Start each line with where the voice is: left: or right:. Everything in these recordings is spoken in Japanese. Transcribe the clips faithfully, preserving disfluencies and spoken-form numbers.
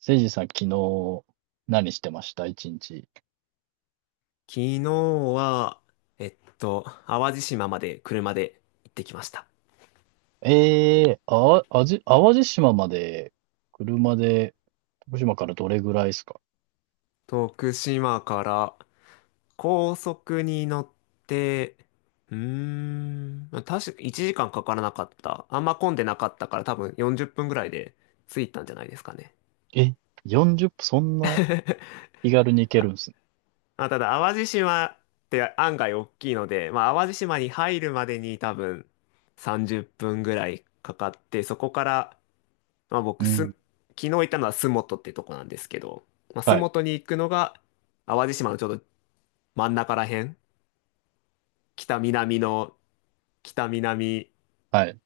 right: せいじさん、昨日、何してました一日？
left: 昨日は、えっと、淡路島まで車で行ってきました。
right: ええーあ、あじ、淡路島まで、車で、徳島からどれぐらいですか？
left: 徳島から高速に乗って、うーん、確かいちじかんかんかからなかった。あんま混んでなかったから多分よんじゅっぷんぐらいで着いたんじゃないですかね。
right: え、よんじゅっぷん、そんな 気軽に行ける
left: あ、
right: んですね。
left: まあただ淡路島って案外大きいので、まあ淡路島に入るまでに多分さんじゅっぷんぐらいかかって、そこからまあ
right: う
left: 僕す、
right: ん。
left: 昨日行ったのは洲本ってとこなんですけど、まあ、洲
right: はい、
left: 本に行くのが淡路島のちょうど真ん中らへん、北南の、北南
right: はい、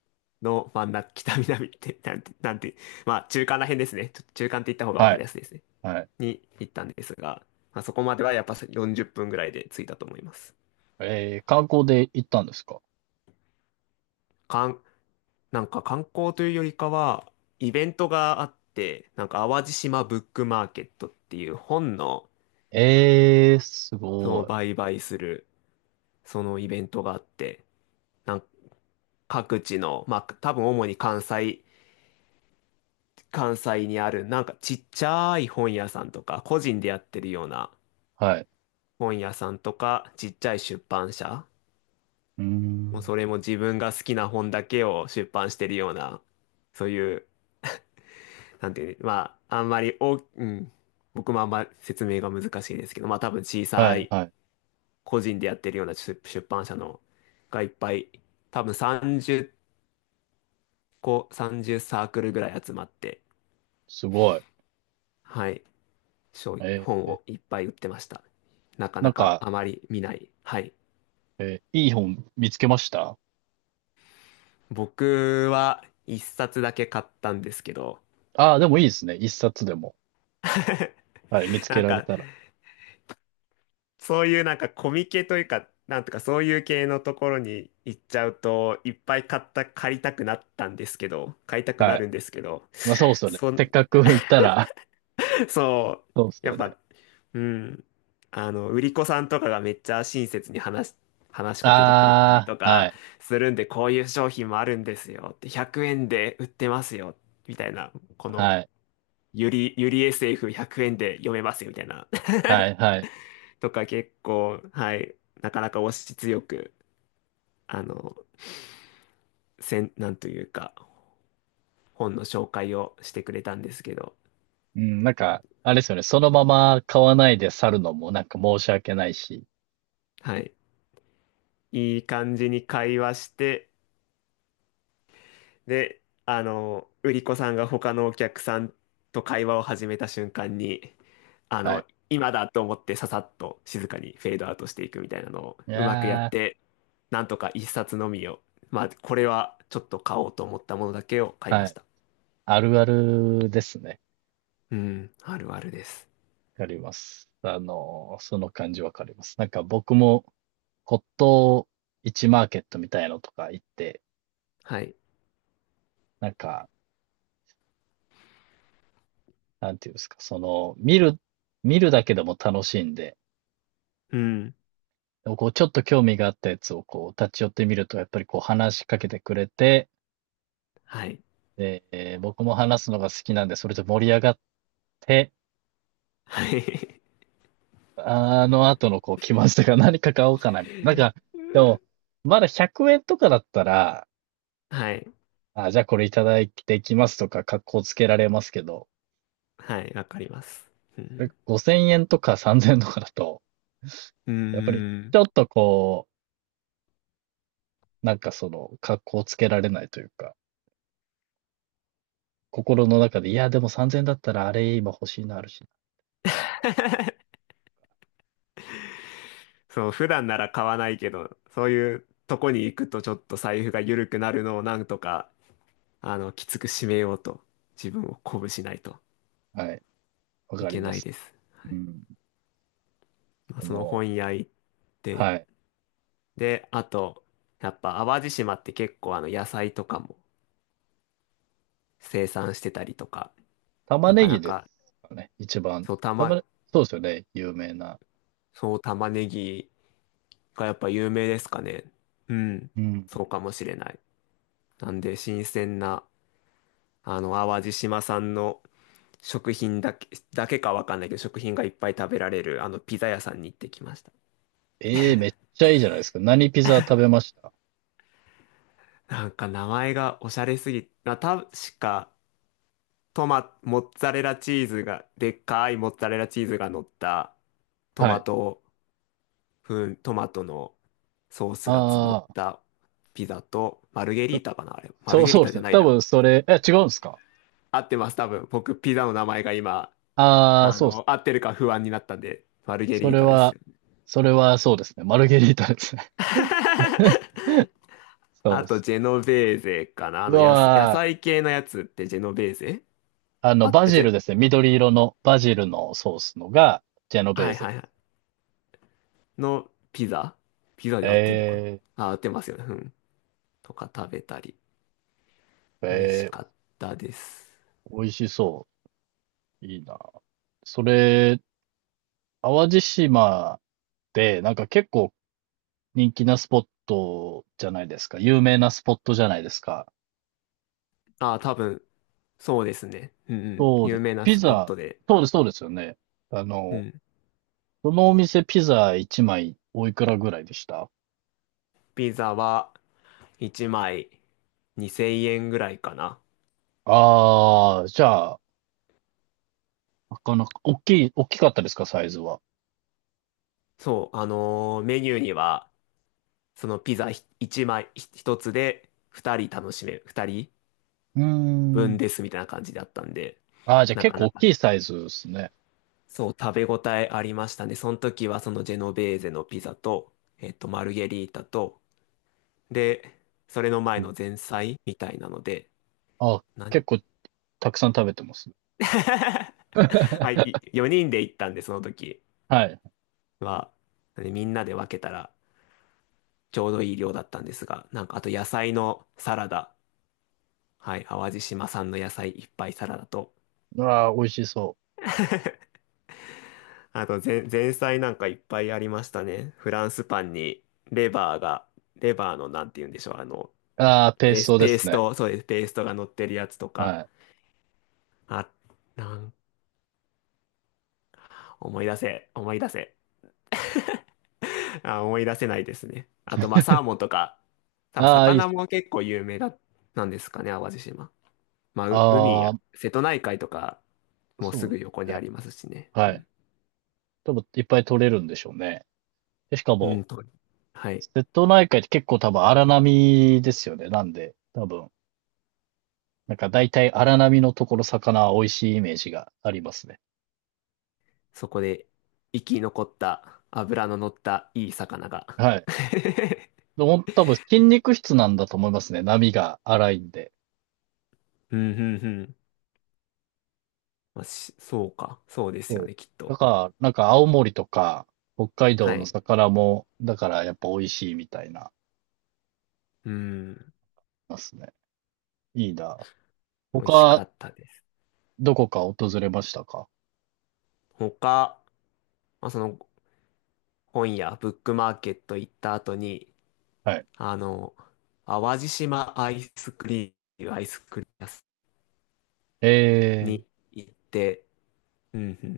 left: の真ん中、北南って、なんて、なんて、まあ中間らへんですね。ちょっと中間って言った方が分
right: は
left: か
right: い、
left: りやすいですね。
right: はい。
left: に行ったんですが、まあ、そこまではやっぱよんじゅっぷんぐらいで着いたと思います。
right: えー、観光で行ったんですか？
left: かん、なんか観光というよりかは、イベントがあって、なんか淡路島ブックマーケットっていう本の、
right: ええ、す
left: そ
right: ご
left: う、
right: い。
left: 売買する、そのイベントがあって、なんか各地の、まあ多分主に関西、関西にあるなんかちっちゃい本屋さんとか、個人でやってるような
right: はい。
left: 本屋さんとか、ちっちゃい出版社、
right: うー
left: もうそ
right: ん。
left: れも自分が好きな本だけを出版してるような、そういう、なんていう、まああんまり大き、うん、僕もあんまり説明が難しいですけど、まあ多分小
right: は
left: さ
right: い、
left: い
right: はい。
left: 個人でやってるような出出版社のがいっぱい、多分30こうさんじゅうサークルぐらい集まって、
right: すごい。
left: はい、書
right: え
left: 本
right: ー、
left: をいっぱい売ってました。なか
right: な
left: な
right: ん
left: か
right: か、
left: あまり見ない。はい。
right: えーいい本見つけました？
left: 僕は一冊だけ買ったんですけど、
right: ああー、でもいいですね。一冊でも。はい、見つ
left: な
right: け
left: ん
right: られ
left: か、
right: たら。
left: そういうなんかコミケというか、なんとかそういう系のところに行っちゃうと、いっぱい買った、借りたくなったんですけど、買いたくな
right: はい。
left: るんですけど、
right: まあそうっすよね。
left: そ、
right: せっかく行ったら、
left: そ
right: そうっす
left: う。や
right: よ
left: っ
right: ね。
left: ぱ、うん。あの、売り子さんとかがめっちゃ親切に話し、話しかけてくれたり
right: あ
left: と
right: あ、は
left: か
right: い、
left: するんで、こういう商品もあるんですよって、ひゃくえんで売ってますよ、みたいな、この、
right: はい、
left: ゆり、ゆり エスエフひゃく 円で読めますよ、みたいな。
right: はい、はい。
left: とか結構、はい、なかなか押し強く、あの、せん、なんというか、本の紹介をしてくれたんですけど、
right: うん、なんか、あれですよね。そのまま買わないで去るのもなんか申し訳ないし。
left: はい。いい感じに会話して、で、あの、売り子さんが他のお客さんと会話を始めた瞬間に、あ
right: は
left: の、
right: い。
left: 今だと思ってささっと静かにフェードアウトしていくみたいなのを
right: い
left: うまくやっ
right: や
left: て、なんとか一冊のみを、まあ、これはちょっと買おうと思ったものだけを買
right: ー、
left: いま
right: は
left: し
right: い。
left: た。
right: あるあるですね。
left: うん、あるあるです。
right: わかります。あのー、その感じわかります。なんか僕も骨董市マーケットみたいのとか行って、
left: はい。
right: なんか、なんていうんですか、その、見る、見るだけでも楽しいんで、
left: うん、
right: でもこう、ちょっと興味があったやつをこう、立ち寄ってみると、やっぱりこう話しかけてくれて、
left: はい。
right: えー僕も話すのが好きなんで、それで盛り上がって、
left: はい。
right: あの後のこう、来ましたが何か買おうかな、みたいな。なんか、でも、まだひゃくえんとかだったら、
left: はい。
right: あ、じゃあこれいただいてきますとか、格好つけられますけど、
left: はい、わかります。う
right: それ
left: ん。
right: ごせんえんとかさんぜんえんとかだと、
left: うー
right: やっぱりち
left: ん。
right: ょっとこう、なんかその、格好つけられないというか、心の中で、いや、でもさんぜんえんだったらあれ今欲しいのあるし、
left: そう、普段なら買わないけど、そういうとこに行くとちょっと財布が緩くなるのをなんとか、あの、きつく締めようと、自分を鼓舞しないと
right: はい。わ
left: い
right: か
left: け
right: りま
left: ない
right: す。
left: です。は
right: う
left: い。
right: ん。
left: まあ、
right: そ
left: その
right: の、
left: 本屋行って、
right: はい。
left: で、あと、やっぱ淡路島って結構あの野菜とかも生産してたりとか、な
right: 玉ね
left: かな
right: ぎで
left: か、
right: すかね。一番。
left: そう、た
right: 玉
left: ま、
right: ね、そうですよね。有名な。
left: そう、玉ねぎがやっぱ有名ですかね。うん、
right: うん。
left: そうかもしれない。なんで、新鮮な、あの、淡路島産の食品だけ、だけかわかんないけど、食品がいっぱい食べられる、あの、ピザ屋さんに行ってきました。
right: ええ、めっちゃいいじゃないですか。何ピザ食べました？
left: なんか名前がおしゃれすぎ、な、確か、トマ、モッツァレラチーズが、でっかいモッツァレラチーズが乗った、ト
right: は
left: マ
right: い。
left: ト、ふん、トマトのソースがつ乗っ
right: ああ、
left: たピザと、マルゲリ
right: そ
left: ータかな、あれ。マ
right: そ
left: ル
right: う、
left: ゲリ
right: そ
left: ー
right: うで
left: タ
right: す
left: じゃ
right: ね。
left: ない
right: 多
left: な。
right: 分それ、え、違うんですか？
left: 合ってます、多分。僕、ピザの名前が今、
right: ああー、
left: あ
right: そうです。
left: の、合ってるか不安になったんで、マルゲ
right: そ
left: リー
right: れ
left: タです
right: は、
left: よね。
right: それはそうですね。マルゲリータですね。そう
left: あ
right: で
left: と、
right: す。
left: ジェノベーゼかな。あ
right: う
left: の、やす、野
right: わ
left: 菜系のやつってジェノベーゼ
right: ー、あの、
left: あ、
right: バ
left: え、ジ
right: ジル
left: ェ、
right: ですね。緑色のバジルのソースのが、ジェノベー
left: はい
right: ゼ。
left: はいはい。のピザピザで合ってんのか
right: え
left: なあ、合ってますよね。うん。とか食べたり。
right: え
left: 美味し
right: え
left: かっ
right: え、
left: たです。
right: 美味しそう。いいな。それ、淡路島で、なんか結構人気なスポットじゃないですか。有名なスポットじゃないですか。
left: あ、多分、そうですね。うんうん。
right: そうで
left: 有
right: す。
left: 名な
right: ピ
left: スポッ
right: ザ、
left: トで。
right: そうです、そうですよね。あ
left: う
right: の、
left: ん。
right: そのお店ピザいちまいおいくらぐらいでした？
left: ピザはいちまいにせんえんぐらいかな。
right: ああ、じゃあ、なかなか、大きい、大きかったですか、サイズは。
left: そう、あのーメニューには、そのピザいちまいひとつでふたり楽しめる。2
right: うー
left: 人分
right: ん。
left: ですみたいな感じだったんで、
right: ああ、じゃあ
left: な
right: 結
left: か
right: 構
left: な
right: 大
left: か、
right: きいサイズですね。
left: そう、食べ応えありましたね。その時はそのジェノベーゼのピザと、えっと、マルゲリータと、で、それの
right: う
left: 前
right: ん。
left: の前菜みたいなので、
right: あ、
left: 何
right: 結構たくさん食べてます。
left: はい、よにんで行ったんで、その時
right: はい。
left: は。でみんなで分けたらちょうどいい量だったんですが、なんかあと野菜のサラダ、はい、淡路島産の野菜いっぱいサラダと、
right: ああ、美味しそ
left: あと前、前菜なんかいっぱいありましたね。フランスパンにレバーが、レバーのなんて言うんでしょう、あの、
right: う。ああ、ペー
left: ペー
right: ス
left: ス、
right: トで
left: ペ
right: す
left: ース
right: ね。
left: ト、そうです、ペーストが乗ってるやつとか、
right: はい。
left: あ、なん、思い出せ、思い出せ。あ、思い出せないですね。あと、まあ、サーモンとか、多分
right: ああ、いいっ
left: 魚
right: すね。
left: も結構有名だ、なんですかね、淡路島。まあ、う海
right: あ
left: や、
right: あ、
left: 瀬戸内海とか、もうす
right: そう
left: ぐ横
right: です
left: にあ
right: ね。
left: りますしね。う
right: はい。
left: ん、
right: 多分いっぱい取れるんでしょうね。で、しか
left: うん
right: も、
left: と、はい。
right: 瀬戸内海って結構多分荒波ですよね。なんで、多分、なんか大体荒波のところ魚は美味しいイメージがありますね。
left: そこで生き残った脂の乗ったいい魚が
right: はい。でも多分筋肉質なんだと思いますね。波が荒いんで。
left: うん、うん、うん。まあ、し、そうか。そうです
right: そ
left: よ
right: う。
left: ね、きっ
right: だ
left: と。
right: から、なんか青森とか北海道
left: は
right: の
left: い。
right: 魚も、だからやっぱ美味しいみたいな、
left: うん。
right: ますね。いいな。
left: 美味しか
right: 他、
left: ったです。
right: どこか訪れましたか？
left: 他、まあ、その本屋、ブックマーケット行った後に、
right: はい。
left: あの、淡路島アイスクリーム、アイスクリーム屋さ
right: え
left: ん
right: え、
left: に行って、うんうん。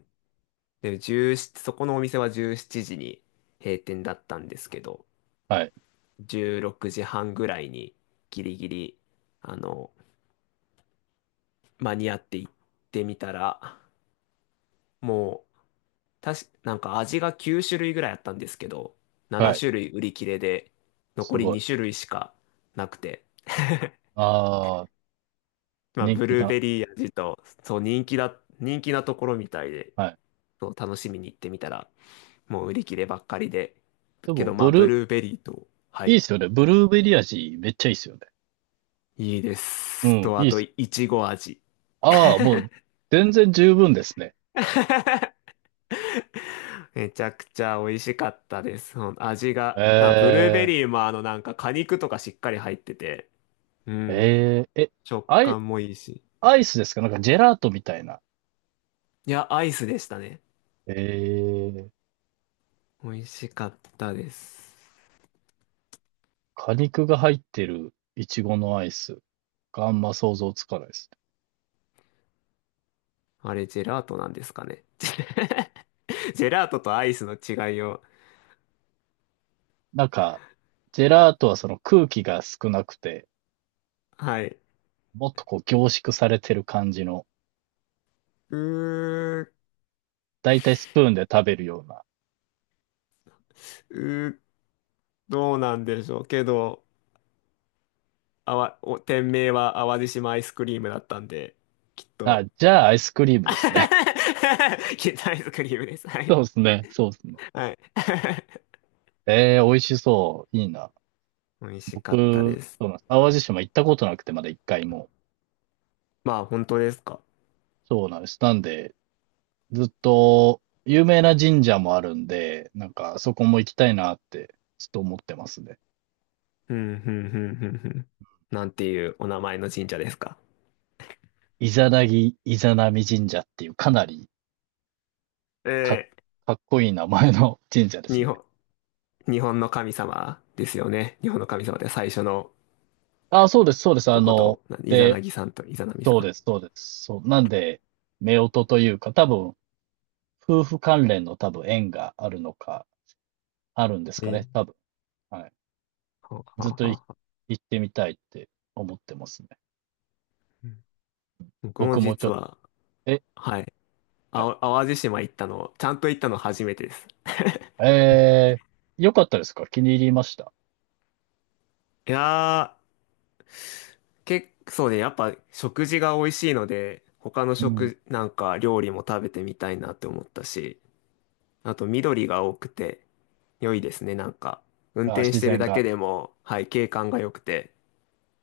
left: で、17、そこのお店はじゅうしちじに閉店だったんですけど、
right: はい、
left: じゅうろくじはんぐらいにギリギリ、あの、間に合って行ってみたら、もう、たし、なんか味がきゅう種類ぐらいあったんですけど、
right: は
left: なな
right: い、
left: 種類売り切れで、
right: す
left: 残り
right: ごい。
left: に種類しかなくて。
right: ああ、
left: まあ、
right: 人
left: ブ
right: 気
left: ルー
right: だ。
left: ベリー味と、そう、人気だ、人気なところみたいで、
right: はい。
left: そう、楽しみに行ってみたら、もう売り切ればっかりで、
right: で
left: け
right: も、
left: どま
right: ブ
left: あ、ブ
right: ルー、
left: ルーベリーと、は
right: いいっ
left: い、
right: すよね。ブルーベリー味、めっちゃいいっすよね。
left: いいで
right: う
left: す。
right: ん、
left: と、
right: い
left: あ
right: いっ
left: と、
right: す。
left: いちご味。
right: ああ、もう、全然十分ですね。
left: めちゃくちゃ美味しかったです。ほん味
right: え
left: が、な、ブルーベ
right: え、
left: リーもあのなんか果肉とかしっかり入ってて、うん、
right: ええ、え、
left: 食
right: アイ、
left: 感もいいし。
right: アイスですか？なんかジェラートみたいな。
left: いや、アイスでしたね。
right: ええ、
left: 美味しかったです。
right: 果肉が入ってるイチゴのアイスがあんま想像つかないですね。
left: あれ、ジェラートなんですかね。ジェラートとアイスの違いを。
right: なんか、ジェラートはその空気が少なくて、
left: はい。
right: もっとこう凝縮されてる感じの。
left: うー、
right: だいたいスプーンで食べるような。
left: うー、どうなんでしょう。けど、あわ、お、店名は淡路島アイスクリームだったんで、きっ
right: あ、
left: と
right: じゃあアイスクリーム
left: い
right: ですね。
left: や、アイスクリームです。は
right: そう
left: い。
right: ですね。そうですね。
left: はい。
right: えー美味しそう。いいな。
left: 美味し
right: 僕、
left: かったです。
right: そうなんです。淡路島行ったことなくて、まだ一回も。
left: まあ、本当ですか。
right: そうなんです。なんで、ずっと、有名な神社もあるんで、なんか、そこも行きたいなって、ちょっと思ってますね。
left: うん、うん、うん、うん、うん。なんていうお名前の神社ですか。
right: イザナギ、イザナミ神社っていう、かなりか、
left: え
right: かっこいい名前の 神社で
left: ー、
right: す
left: 日
right: ね。
left: 本、日本の神様ですよね。日本の神様で最初の
right: あ、そうです、そうです。あ
left: 男
right: の、
left: と、なイザ
right: で、
left: ナギさんとイザナミさ
right: そう
left: ん。
right: です、そうです。そう。なんで、夫婦というか、多分、夫婦関連の多分縁があるのか、あるんです
left: え
right: か
left: ー、
right: ね、多分。はい。
left: はあ
right: ずっ
left: は
right: と
left: あ
right: い
left: はあ
right: 行ってみたいって思ってますね。
left: うん僕も
right: 僕もち
left: 実
right: ょっと。
left: は、
right: え、
left: はい。
right: は
left: あ
right: い、
left: お淡路島行ったの、ちゃんと行ったの初めてです。
right: えー、よかったですか？気に入りました？
left: いやー、結構ね、やっぱ食事が美味しいので、他の
right: うん。
left: 食、なんか料理も食べてみたいなって思ったし、あと緑が多くて良いですね、なんか。運
right: あー、
left: 転
right: 自
left: してる
right: 然
left: だけ
right: が。
left: でも、はい、景観が良くて、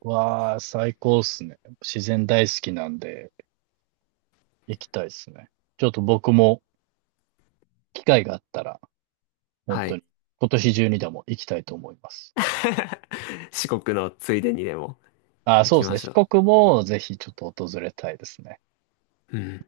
right: わあ、最高っすね。自然大好きなんで、行きたいっすね。ちょっと僕も機会があったら、本
left: は
right: 当
left: い。
right: に、今年中にでも行きたいと思います。
left: 四国のついでにでも
right: ああ、そ
left: 行
right: う
left: き
right: です
left: ま
right: ね。
left: し
right: 四
left: ょ
right: 国もぜひちょっと訪れたいですね。
left: う。うん。